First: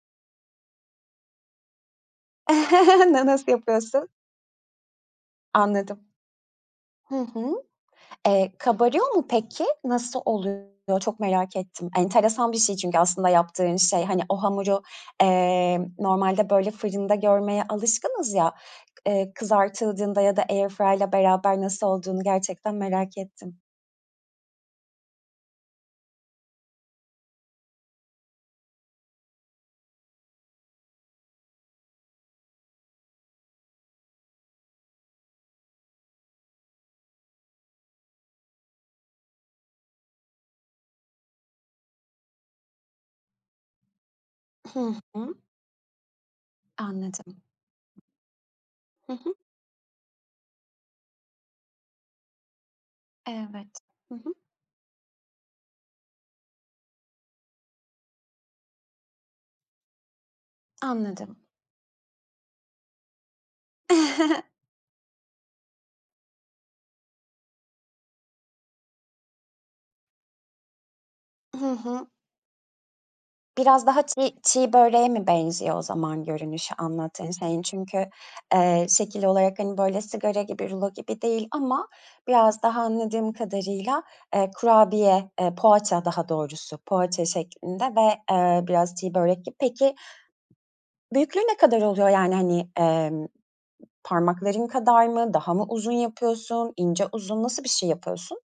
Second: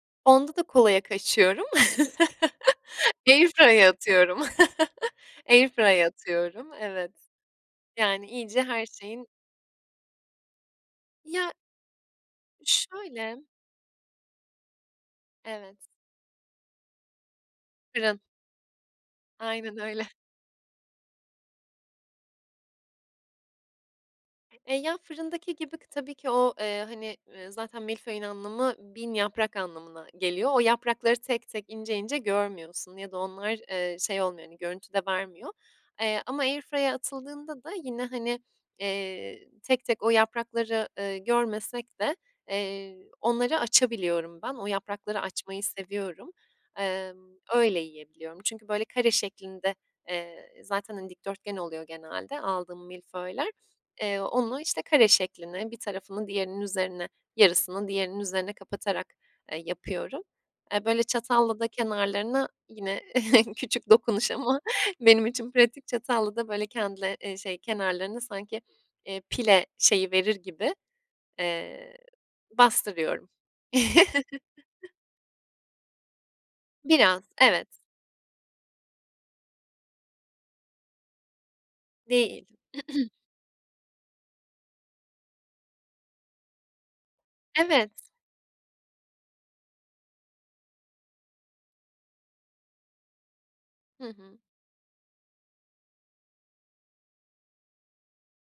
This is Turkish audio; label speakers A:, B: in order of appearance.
A: Onda da kolaya kaçıyorum.
B: Na
A: Air
B: nasıl
A: fryer'a
B: yapıyorsun?
A: atıyorum. Air
B: Anladım,
A: fryer'a atıyorum. Evet,
B: hı hı.
A: yani,
B: Eee,
A: iyice her
B: kabarıyor mu
A: şeyin
B: peki? Nasıl oluyor? Çok
A: Ya
B: merak ettim. Enteresan bir şey çünkü aslında
A: Şöyle
B: yaptığın şey. Hani, o hamuru, eee,
A: Evet.
B: normalde, böyle, fırında görmeye
A: Fırın.
B: alışkınız ya; k eee,
A: Aynen öyle.
B: kızartıldığında ya da air fryer'la beraber nasıl olduğunu gerçekten merak ettim.
A: Eee, ya, fırındaki gibi tabii ki o, eee, hani, eee, zaten milföyün anlamı 1.000 yaprak anlamına geliyor. O yaprakları tek tek, ince ince görmüyorsun ya da onlar, eee, şey olmuyor, hani, görüntü de vermiyor. Eee, ama air fryer'a atıldığında da yine, hani, eee, tek tek o yaprakları, eee, görmesek de, eee, onları açabiliyorum ben. O
B: Hı
A: yaprakları
B: hı.
A: açmayı seviyorum. Emm,
B: Anladım.
A: öyle yiyebiliyorum. Çünkü, böyle, kare
B: Hı hı.
A: şeklinde, eee, zaten, hani, dikdörtgen oluyor genelde aldığım milföyler.
B: Evet, hı
A: Eee,
B: hı.
A: onu, işte, kare şekline, bir tarafını diğerinin üzerine, yarısını diğerinin üzerine kapatarak, eee, yapıyorum. Eee, böyle,
B: Anladım.
A: çatalla da kenarlarına yine, küçük dokunuş ama benim için pratik, çatalla da, böyle, kendine eee, şey kenarlarına sanki, eee, pile şeyi verir gibi,
B: Hı
A: eee,
B: hı.
A: bastırıyorum.
B: Biraz daha çiğ çiğ böreğe mi benziyor o zaman görünüşü
A: Biraz,
B: anlattığın şeyin?
A: evet.
B: Çünkü, eee, şekil olarak, hani, böyle, sigara gibi, rulo gibi değil ama
A: Değil.
B: biraz daha, anladığım kadarıyla, eee, kurabiye, eee, poğaça daha doğrusu, poğaça şeklinde
A: Evet.
B: ve, eee, biraz çiğ börek gibi. Peki, büyüklüğü ne kadar oluyor? Yani, hani, eee,
A: Hı hı.
B: parmakların kadar mı, daha mı uzun yapıyorsun, ince uzun, nasıl bir şey yapıyorsun?